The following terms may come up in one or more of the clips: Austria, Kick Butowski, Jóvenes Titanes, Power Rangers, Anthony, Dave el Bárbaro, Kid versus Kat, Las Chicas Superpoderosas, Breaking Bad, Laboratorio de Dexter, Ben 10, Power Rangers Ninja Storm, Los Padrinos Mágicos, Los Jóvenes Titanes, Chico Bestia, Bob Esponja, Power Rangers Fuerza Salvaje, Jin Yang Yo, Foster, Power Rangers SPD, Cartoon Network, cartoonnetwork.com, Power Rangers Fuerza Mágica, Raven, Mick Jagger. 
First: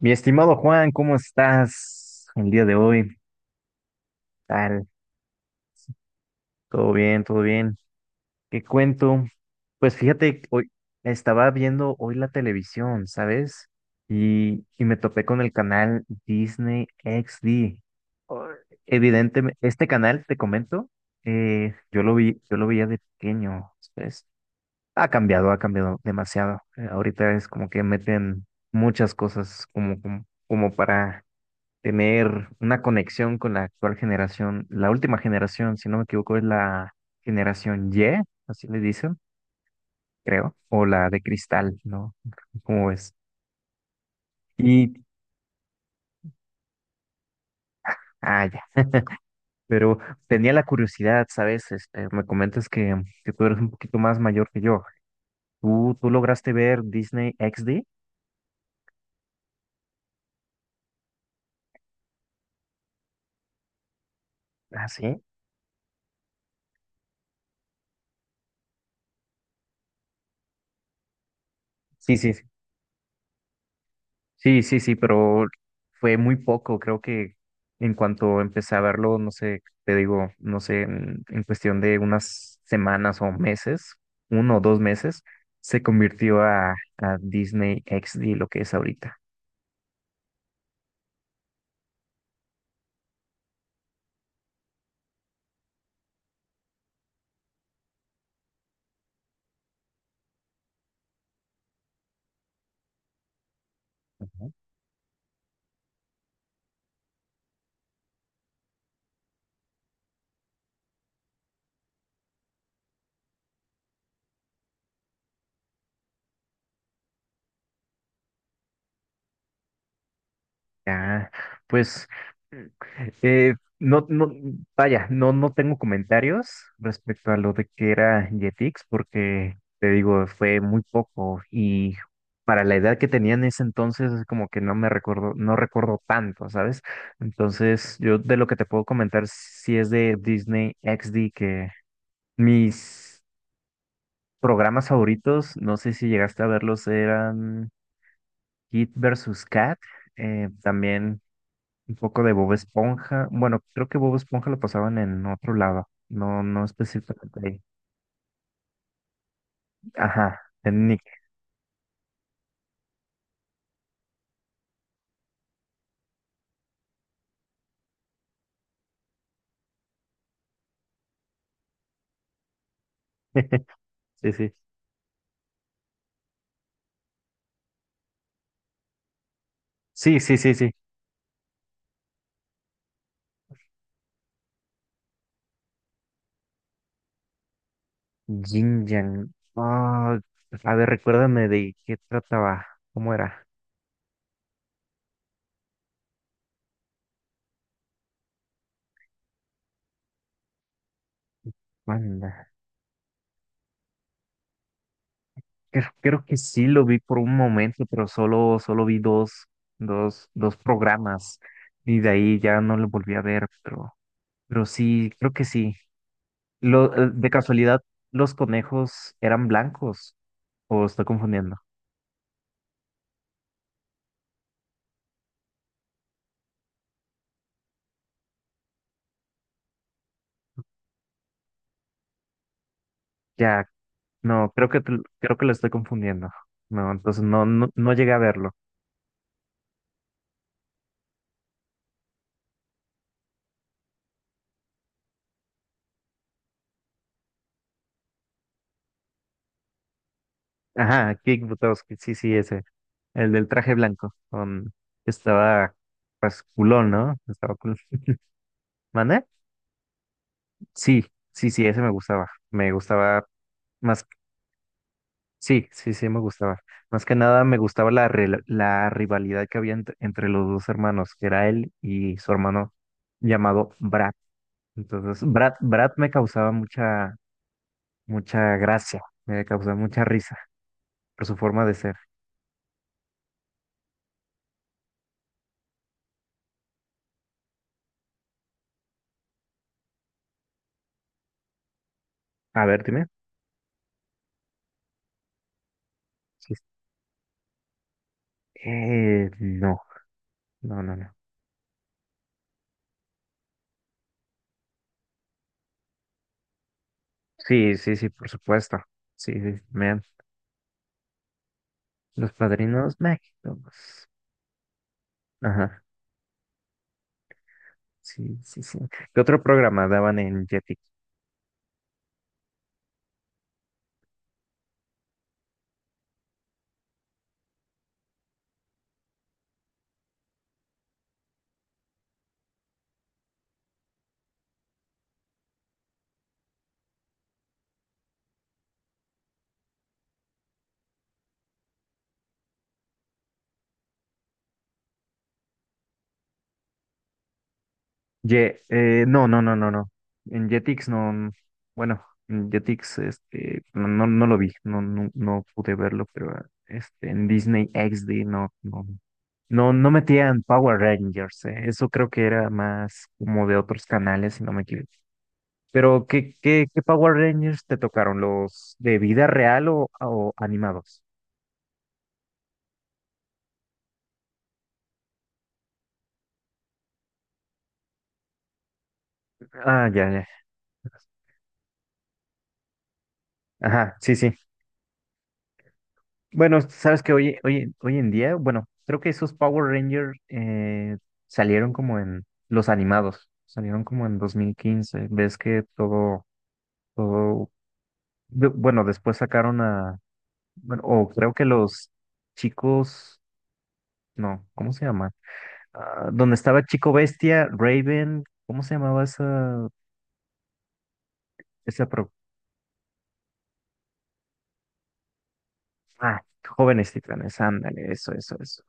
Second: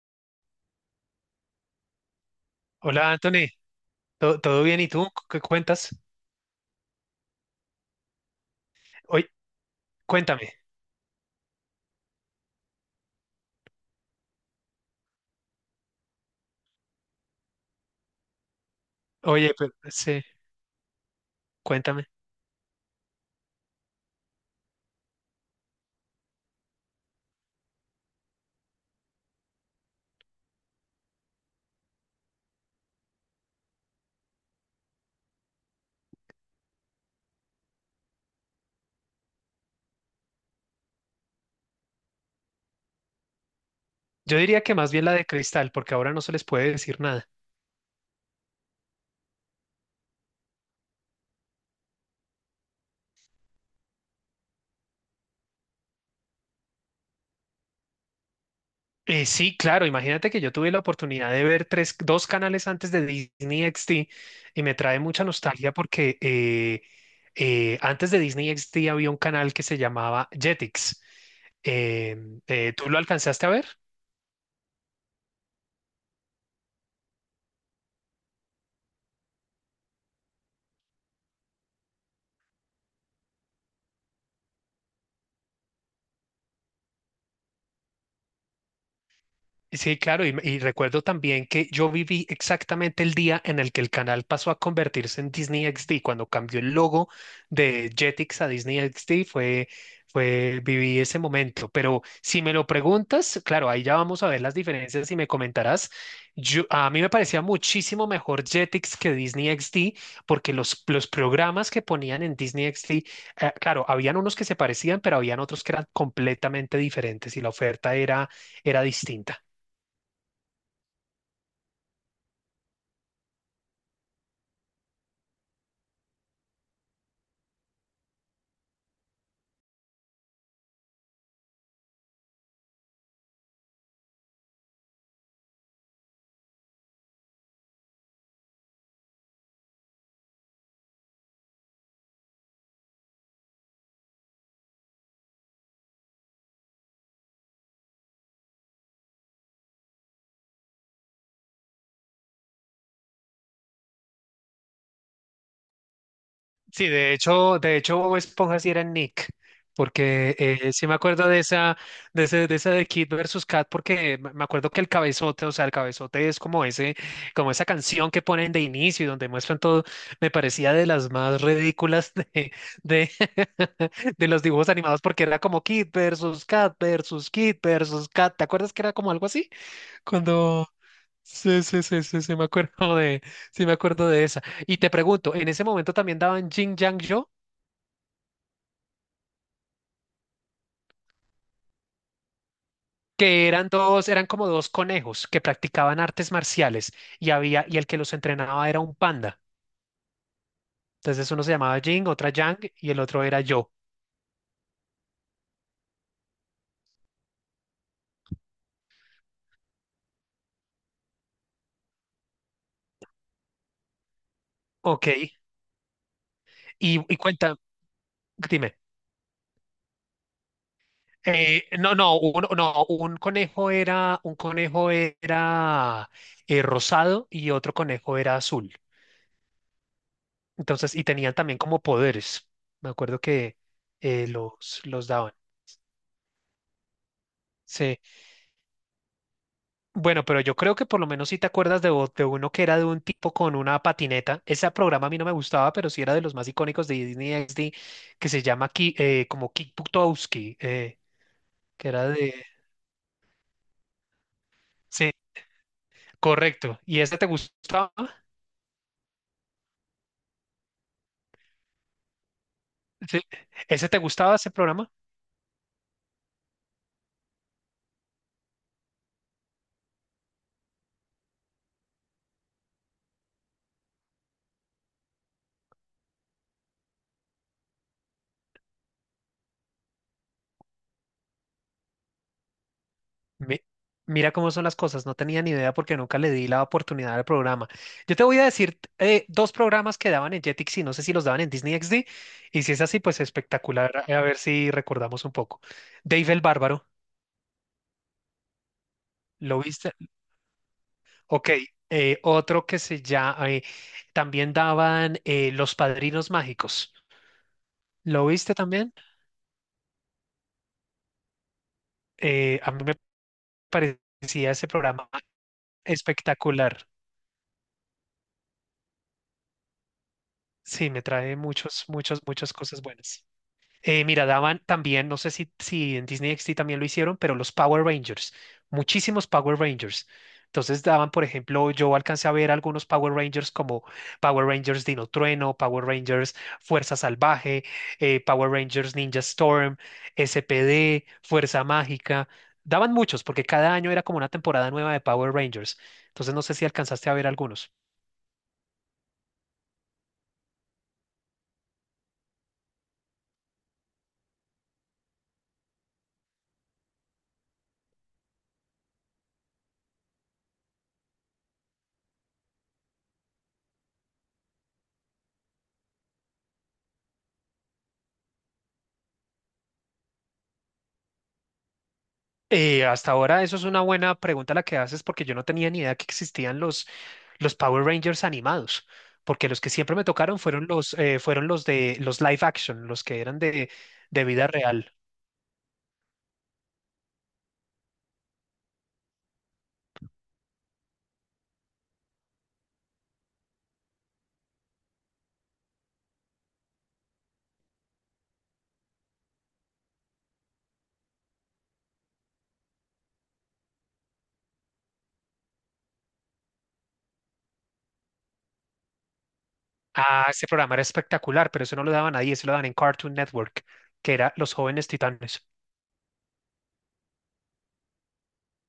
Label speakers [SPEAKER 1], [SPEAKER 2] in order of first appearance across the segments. [SPEAKER 1] Mi estimado Juan, ¿cómo estás el día de
[SPEAKER 2] Hola,
[SPEAKER 1] hoy?
[SPEAKER 2] Anthony. ¿Todo bien?
[SPEAKER 1] Tal,
[SPEAKER 2] ¿Y tú? ¿Qué cuentas?
[SPEAKER 1] todo bien, todo bien. ¿Qué cuento?
[SPEAKER 2] Oye,
[SPEAKER 1] Pues fíjate,
[SPEAKER 2] cuéntame.
[SPEAKER 1] hoy estaba viendo hoy la televisión, ¿sabes? Y me topé con el canal Disney XD. Oh,
[SPEAKER 2] Oye,
[SPEAKER 1] evidentemente,
[SPEAKER 2] pero,
[SPEAKER 1] este
[SPEAKER 2] sí,
[SPEAKER 1] canal, te comento, yo
[SPEAKER 2] cuéntame.
[SPEAKER 1] lo vi, yo lo veía de pequeño, ¿sabes? Ha cambiado demasiado. Ahorita es como que meten muchas cosas como para tener una conexión con la actual generación, la última generación, si no me equivoco, es la generación Y, así le dicen, creo, o la de cristal, ¿no? ¿Cómo es?
[SPEAKER 2] Yo diría que más
[SPEAKER 1] Y,
[SPEAKER 2] bien la de Cristal, porque ahora no se les puede decir nada.
[SPEAKER 1] ah, ya, pero tenía la curiosidad, ¿sabes? Este, me comentas que tú eres un poquito más mayor que yo. ¿Tú lograste ver Disney XD?
[SPEAKER 2] Sí, claro, imagínate que yo tuve la oportunidad de ver tres, dos canales antes de Disney XD y me
[SPEAKER 1] Ah,
[SPEAKER 2] trae
[SPEAKER 1] sí.
[SPEAKER 2] mucha nostalgia porque antes de Disney XD había un canal que se llamaba Jetix.
[SPEAKER 1] Sí,
[SPEAKER 2] Eh,
[SPEAKER 1] sí, sí.
[SPEAKER 2] ¿Tú lo alcanzaste a ver?
[SPEAKER 1] Sí, sí, sí, pero fue muy poco. Creo que en cuanto empecé a verlo, no sé, te digo, no sé, en cuestión de unas semanas o meses, uno o dos meses, se convirtió a Disney XD, lo que es ahorita.
[SPEAKER 2] Sí, claro, y recuerdo también que yo viví exactamente el día en el que el canal pasó a convertirse en Disney XD, cuando cambió el logo de Jetix a Disney XD, viví ese momento. Pero si me lo preguntas, claro, ahí ya vamos a ver las diferencias y me comentarás. A mí me parecía muchísimo mejor Jetix que Disney XD, porque los programas que ponían en Disney XD, claro, habían unos que se parecían, pero habían otros que eran completamente diferentes y la oferta era distinta.
[SPEAKER 1] Ah, pues mm, eh, no, no, vaya, no, no tengo comentarios respecto a lo de que era Jetix, porque te digo, fue muy poco y para la edad que tenía en ese entonces, es como que no me recuerdo, no recuerdo tanto, ¿sabes? Entonces, yo de lo que te puedo comentar, si es de Disney XD, que mis programas favoritos, no sé si llegaste a verlos, eran Kid versus Kat, también un poco de Bob Esponja. Bueno, creo que Bob Esponja lo pasaban en otro lado, no, no
[SPEAKER 2] Sí, de
[SPEAKER 1] específicamente
[SPEAKER 2] hecho,
[SPEAKER 1] ahí.
[SPEAKER 2] Bob Esponja sí era Nick, porque
[SPEAKER 1] Ajá, en
[SPEAKER 2] sí me
[SPEAKER 1] Nick.
[SPEAKER 2] acuerdo de esa, de esa de Kid versus Kat, porque me acuerdo que el cabezote, o sea, el cabezote es como ese, como esa canción que ponen de inicio y donde muestran todo, me parecía de las más ridículas de, de
[SPEAKER 1] Sí,
[SPEAKER 2] los
[SPEAKER 1] sí.
[SPEAKER 2] dibujos animados, porque era como Kid versus Kat versus Kid versus Kat, ¿te acuerdas que era como algo así?
[SPEAKER 1] Sí, sí, sí,
[SPEAKER 2] Cuando
[SPEAKER 1] sí.
[SPEAKER 2] Sí, sí, sí, sí, sí, me acuerdo de, sí, me acuerdo de esa. Y te pregunto, en ese momento también daban Jin Yang Yo,
[SPEAKER 1] Jin Yang. Ah, a ver, recuérdame de qué trataba, cómo era.
[SPEAKER 2] que eran como dos conejos que practicaban artes marciales y y el que los entrenaba era un panda. Entonces uno se llamaba Jin, otra
[SPEAKER 1] Anda.
[SPEAKER 2] Yang y el otro era yo.
[SPEAKER 1] Creo que sí lo vi por un momento, pero solo vi dos programas. Y de ahí ya no lo volví a ver, pero sí, creo
[SPEAKER 2] Ok.
[SPEAKER 1] que sí. Lo,
[SPEAKER 2] Y, y
[SPEAKER 1] de
[SPEAKER 2] cuenta,
[SPEAKER 1] casualidad, los
[SPEAKER 2] dime.
[SPEAKER 1] conejos eran blancos. O estoy confundiendo.
[SPEAKER 2] No, no, no, un conejo era rosado y otro conejo era azul. Entonces, y tenían también como poderes. Me acuerdo que
[SPEAKER 1] Ya, no,
[SPEAKER 2] los, los daban.
[SPEAKER 1] creo que lo estoy confundiendo. No, entonces no, no, no
[SPEAKER 2] Sí.
[SPEAKER 1] llegué a verlo.
[SPEAKER 2] Bueno, pero yo creo que por lo menos si te acuerdas de uno que era de un tipo con una patineta. Ese programa a mí no me gustaba, pero sí era de los más icónicos de Disney XD, que se llama como Kick Butowski,
[SPEAKER 1] Ajá, Kick
[SPEAKER 2] que
[SPEAKER 1] Butowski,
[SPEAKER 2] era
[SPEAKER 1] sí, sí,
[SPEAKER 2] de...
[SPEAKER 1] ese. El del traje blanco. Con que
[SPEAKER 2] Sí,
[SPEAKER 1] estaba pues
[SPEAKER 2] correcto.
[SPEAKER 1] culón,
[SPEAKER 2] ¿Y
[SPEAKER 1] ¿no?
[SPEAKER 2] ese te
[SPEAKER 1] Estaba cool.
[SPEAKER 2] gustaba?
[SPEAKER 1] ¿Mané? Sí, sí, sí, ese me gustaba. Me
[SPEAKER 2] Sí.
[SPEAKER 1] gustaba
[SPEAKER 2] ¿Ese te
[SPEAKER 1] más.
[SPEAKER 2] gustaba, ese programa?
[SPEAKER 1] Sí, sí, sí, me gustaba. Más que nada me gustaba la rivalidad que había entre los dos hermanos, que era él y su hermano llamado Brad. Entonces, Brad me causaba mucha gracia, me causa mucha risa por su forma de ser.
[SPEAKER 2] Mi- Mira cómo son las cosas, no tenía ni idea porque nunca le di la oportunidad al programa. Yo te voy a decir dos programas que daban en Jetix y no sé si los daban en Disney XD. Y
[SPEAKER 1] A
[SPEAKER 2] si es
[SPEAKER 1] ver,
[SPEAKER 2] así,
[SPEAKER 1] dime.
[SPEAKER 2] pues espectacular. A ver si recordamos un poco. Dave el
[SPEAKER 1] Sí, sí.
[SPEAKER 2] Bárbaro, ¿lo
[SPEAKER 1] No,
[SPEAKER 2] viste?
[SPEAKER 1] no, no, no.
[SPEAKER 2] Ok, otro que se llama, también daban Los Padrinos Mágicos.
[SPEAKER 1] Sí, sí, sí,
[SPEAKER 2] ¿Lo
[SPEAKER 1] por
[SPEAKER 2] viste
[SPEAKER 1] supuesto.
[SPEAKER 2] también?
[SPEAKER 1] Sí, sí, vean, Los
[SPEAKER 2] A mí me
[SPEAKER 1] Padrinos Mágicos.
[SPEAKER 2] parecía ese programa
[SPEAKER 1] Ajá,
[SPEAKER 2] espectacular.
[SPEAKER 1] sí, sí, sí. ¿Qué otro programa daban en Jetix?
[SPEAKER 2] Sí, me trae muchas, muchas cosas buenas. Mira, daban también, no sé si en Disney XD también lo hicieron, pero los Power Rangers, muchísimos Power Rangers. Entonces daban, por ejemplo, yo alcancé a ver algunos Power Rangers como Power Rangers Dino Trueno, Power Rangers Fuerza Salvaje, Power Rangers Ninja Storm, SPD, Fuerza Mágica. Daban muchos porque cada año era como una temporada nueva de Power Rangers. Entonces no sé si alcanzaste a ver algunos.
[SPEAKER 1] Ye, no, no, no, no, no. En Jetix no, bueno, en Jetix este, no, no, no lo vi, no, no, no pude verlo, pero este, en Disney XD no, no, no, no metían Power Rangers, eso creo que era más como de otros canales, si no me equivoco. Pero, ¿qué Power Rangers te tocaron? ¿Los de vida real o animados?
[SPEAKER 2] Hasta ahora, eso es una buena pregunta la que haces porque yo no tenía ni idea que existían los Power Rangers animados, porque los que
[SPEAKER 1] Ah,
[SPEAKER 2] siempre me
[SPEAKER 1] ya,
[SPEAKER 2] tocaron
[SPEAKER 1] ya.
[SPEAKER 2] fueron los de los live action, los que eran
[SPEAKER 1] Ajá, sí,
[SPEAKER 2] de
[SPEAKER 1] sí.
[SPEAKER 2] vida real.
[SPEAKER 1] Bueno, sabes que hoy en día, bueno, creo que esos Power Rangers salieron como en los animados, salieron como en 2015. Ves que todo, todo, bueno, después sacaron a, bueno, o creo que los chicos, no, ¿cómo se llama? Ah, donde estaba Chico Bestia, Raven, ¿cómo se llamaba esa,
[SPEAKER 2] Ah, ese programa era espectacular, pero eso no
[SPEAKER 1] esa
[SPEAKER 2] lo
[SPEAKER 1] pro-
[SPEAKER 2] daban ahí, eso lo daban en Cartoon Network, que era Los Jóvenes Titanes.
[SPEAKER 1] Ah, Jóvenes Titanes, ándale, eso, eso, eso.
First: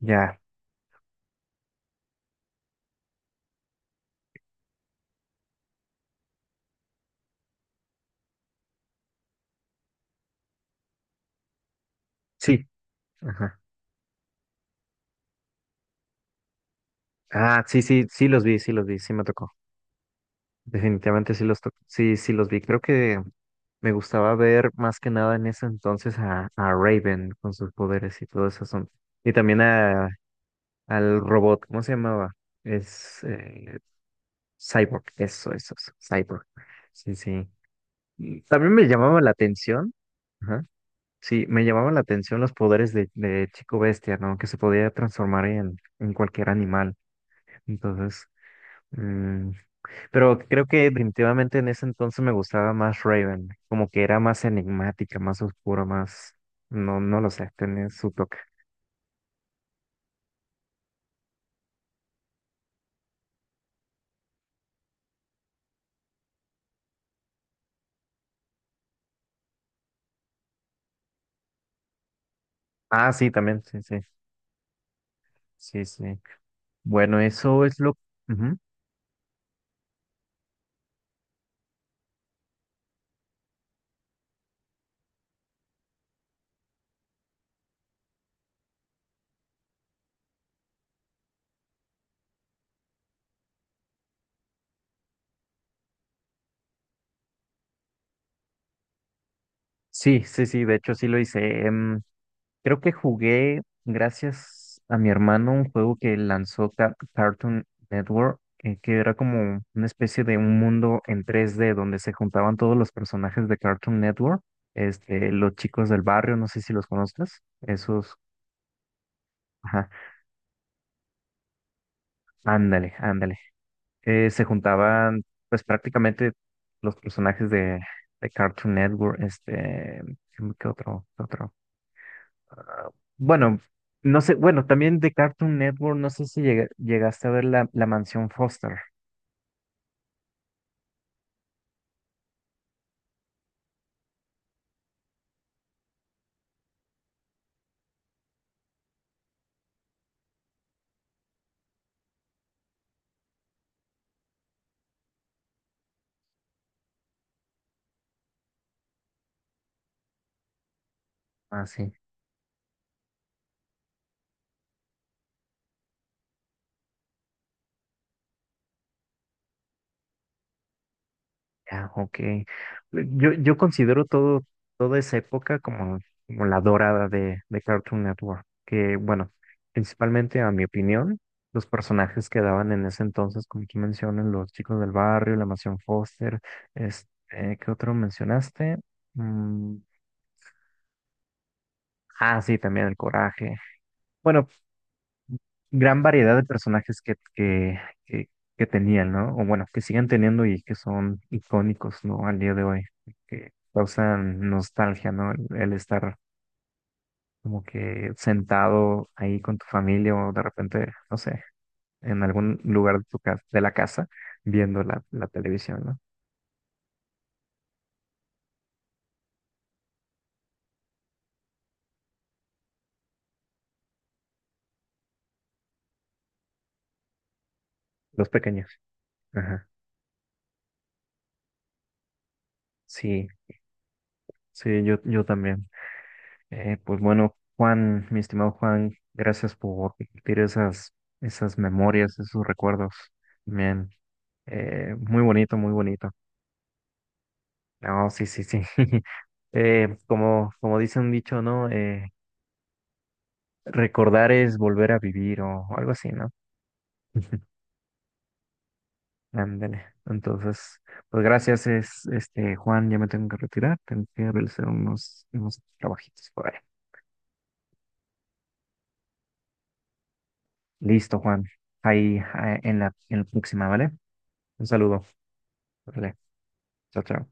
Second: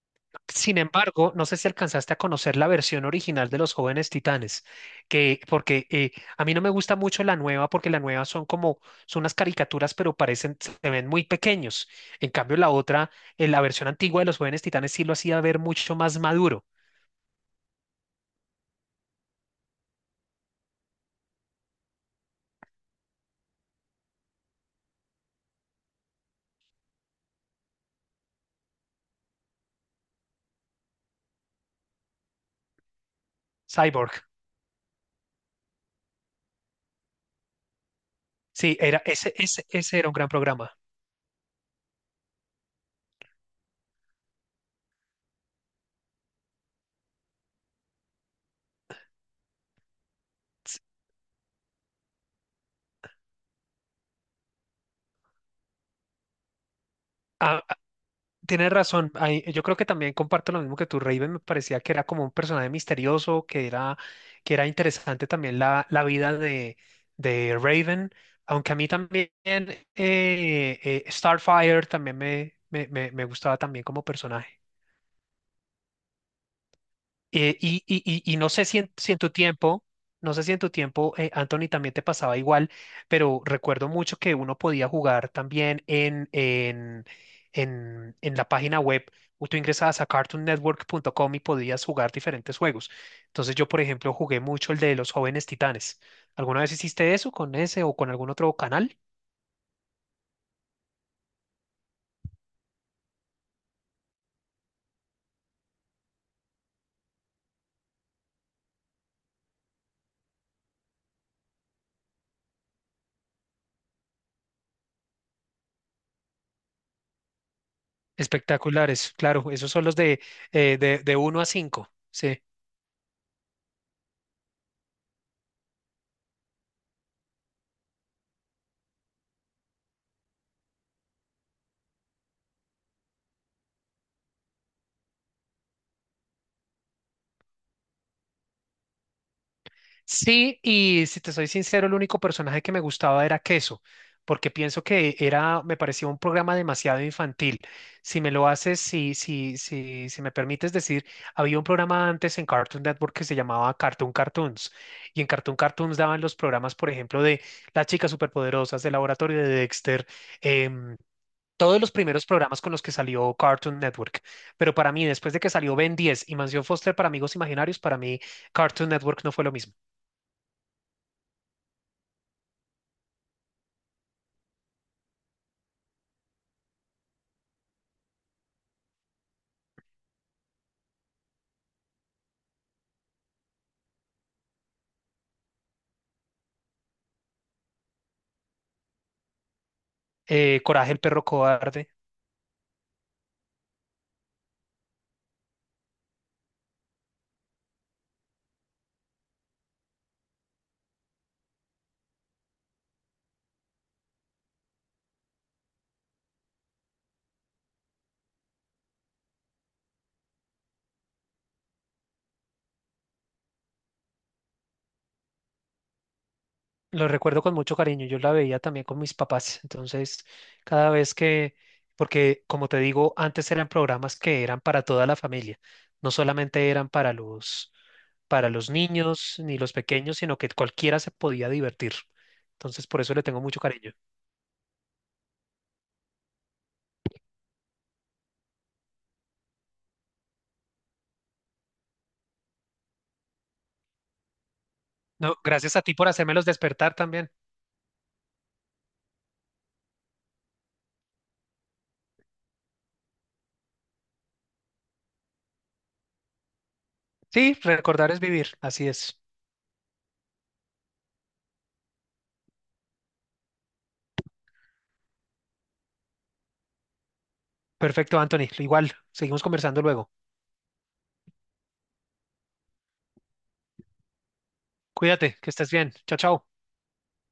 [SPEAKER 1] Ya,
[SPEAKER 2] Sin embargo, no sé si alcanzaste a conocer la versión original de Los Jóvenes Titanes, que porque a mí no me gusta mucho la nueva, porque la nueva son unas caricaturas, pero parecen se ven muy pequeños. En cambio,
[SPEAKER 1] sí,
[SPEAKER 2] la otra,
[SPEAKER 1] ajá.
[SPEAKER 2] la versión antigua de Los Jóvenes Titanes sí lo hacía ver mucho más maduro.
[SPEAKER 1] Ah, sí, sí, sí los vi, sí los vi, sí me tocó. Definitivamente sí los tocó, sí, sí los vi. Creo que me gustaba ver más que nada en ese entonces a Raven con sus poderes y todo eso. Asunto. Y también al robot, ¿cómo se llamaba? Es
[SPEAKER 2] Cyborg.
[SPEAKER 1] Cyborg, eso, Cyborg. Sí, sí. También
[SPEAKER 2] Sí,
[SPEAKER 1] me
[SPEAKER 2] era
[SPEAKER 1] llamaba la
[SPEAKER 2] ese ese
[SPEAKER 1] atención,
[SPEAKER 2] ese era un gran
[SPEAKER 1] ajá,
[SPEAKER 2] programa.
[SPEAKER 1] sí, me llamaban la atención los poderes de Chico Bestia, ¿no? Que se podía transformar en cualquier animal. Entonces, mm, pero creo que definitivamente en ese entonces me gustaba más Raven, como que era más enigmática, más oscura, más, no, no lo sé, tenía su toque.
[SPEAKER 2] Tienes razón, yo creo que también comparto lo mismo que tú. Raven, me parecía que era como un personaje misterioso, que era interesante también la vida de Raven, aunque a mí también Starfire también me, me,
[SPEAKER 1] Ah,
[SPEAKER 2] me, me
[SPEAKER 1] sí,
[SPEAKER 2] gustaba
[SPEAKER 1] también, sí,
[SPEAKER 2] también
[SPEAKER 1] sí,
[SPEAKER 2] como personaje.
[SPEAKER 1] sí, sí. Bueno,
[SPEAKER 2] Eh,
[SPEAKER 1] eso es
[SPEAKER 2] y,
[SPEAKER 1] lo...
[SPEAKER 2] y- y- y no
[SPEAKER 1] Ujú.
[SPEAKER 2] sé si en tu tiempo, Anthony, también te pasaba igual, pero recuerdo mucho que uno podía jugar también en la página web. O Tú ingresabas a cartoonnetwork.com y podías jugar diferentes juegos. Entonces yo, por ejemplo, jugué mucho el de los jóvenes titanes. ¿Alguna vez hiciste eso con ese o con algún otro canal?
[SPEAKER 1] Sí, sí, sí, de hecho sí lo hice. em, Creo que jugué, gracias a mi hermano, un juego que lanzó Cartoon Network, que era como una especie de un mundo en 3D donde se juntaban todos los personajes de Cartoon Network, este, los chicos del barrio, no sé si los conozcas, esos,
[SPEAKER 2] Espectaculares, claro, esos son
[SPEAKER 1] ajá,
[SPEAKER 2] los de uno a 5.
[SPEAKER 1] ándale, ándale. Se juntaban, pues prácticamente los personajes de Cartoon Network, este, ¿qué otro, qué otro? Ah, bueno, no sé, bueno, también de Cartoon Network, no sé si llegaste a ver la Mansión Foster.
[SPEAKER 2] Sí, y si te soy sincero, el único personaje que me gustaba era Queso, porque pienso me parecía un programa demasiado infantil. Si me permites decir, había un programa antes en Cartoon Network que se llamaba Cartoon Cartoons, y en Cartoon Cartoons daban los programas, por ejemplo, de Las Chicas Superpoderosas, del Laboratorio de Dexter, em,
[SPEAKER 1] Ah,
[SPEAKER 2] todos los
[SPEAKER 1] sí,
[SPEAKER 2] primeros programas con los que salió Cartoon Network. Pero para mí, después de que salió Ben 10 y Mansión Foster para Amigos Imaginarios, para mí Cartoon Network no fue lo mismo.
[SPEAKER 1] ya, ok. Yo considero todo, toda esa época como la dorada de Cartoon Network, que bueno, principalmente a mi opinión, los personajes que daban en ese entonces, como tú mencionas, los chicos del barrio, la Mansión Foster, este, ¿qué otro mencionaste? Mm,
[SPEAKER 2] Coraje el perro cobarde.
[SPEAKER 1] ah, sí, también el Coraje. Bueno, gran variedad de personajes que, que tenían, ¿no? O bueno, que siguen teniendo y que son icónicos, ¿no? Al día de hoy, que causan nostalgia, ¿no? El estar como que sentado ahí con tu familia o de repente, no sé, en algún lugar de tu casa, de la casa, viendo la televisión, ¿no?
[SPEAKER 2] Lo recuerdo con mucho cariño. Yo la veía también con mis papás. Entonces, cada vez que, porque como te digo, antes eran programas que eran para toda la familia. No solamente eran
[SPEAKER 1] Los
[SPEAKER 2] para
[SPEAKER 1] pequeños.
[SPEAKER 2] los niños ni
[SPEAKER 1] Ajá.
[SPEAKER 2] los pequeños, sino que cualquiera se podía divertir. Entonces, por eso le
[SPEAKER 1] Sí,
[SPEAKER 2] tengo mucho cariño.
[SPEAKER 1] sí, yo también. Pues bueno, Juan, mi estimado Juan, gracias por compartir esas memorias, esos recuerdos. Bien, muy
[SPEAKER 2] No,
[SPEAKER 1] bonito, muy
[SPEAKER 2] gracias a ti por
[SPEAKER 1] bonito.
[SPEAKER 2] hacérmelos despertar también.
[SPEAKER 1] No, sí, sí, sí. Como, como dice un dicho, ¿no? Recordar es volver a vivir o algo así, ¿no?
[SPEAKER 2] Sí, recordar es vivir. Así es.
[SPEAKER 1] Ándale. Entonces, pues gracias, es, este, Juan, ya me tengo que retirar, tengo que realizar unos trabajitos por ahí.
[SPEAKER 2] Perfecto, Anthony. Igual, seguimos conversando luego.
[SPEAKER 1] Listo, Juan. Ahí, ah, en la próxima, ¿vale? Un saludo.
[SPEAKER 2] Cuídate, que estés bien.
[SPEAKER 1] Vale.
[SPEAKER 2] Chao, chao.
[SPEAKER 1] Chao, chao.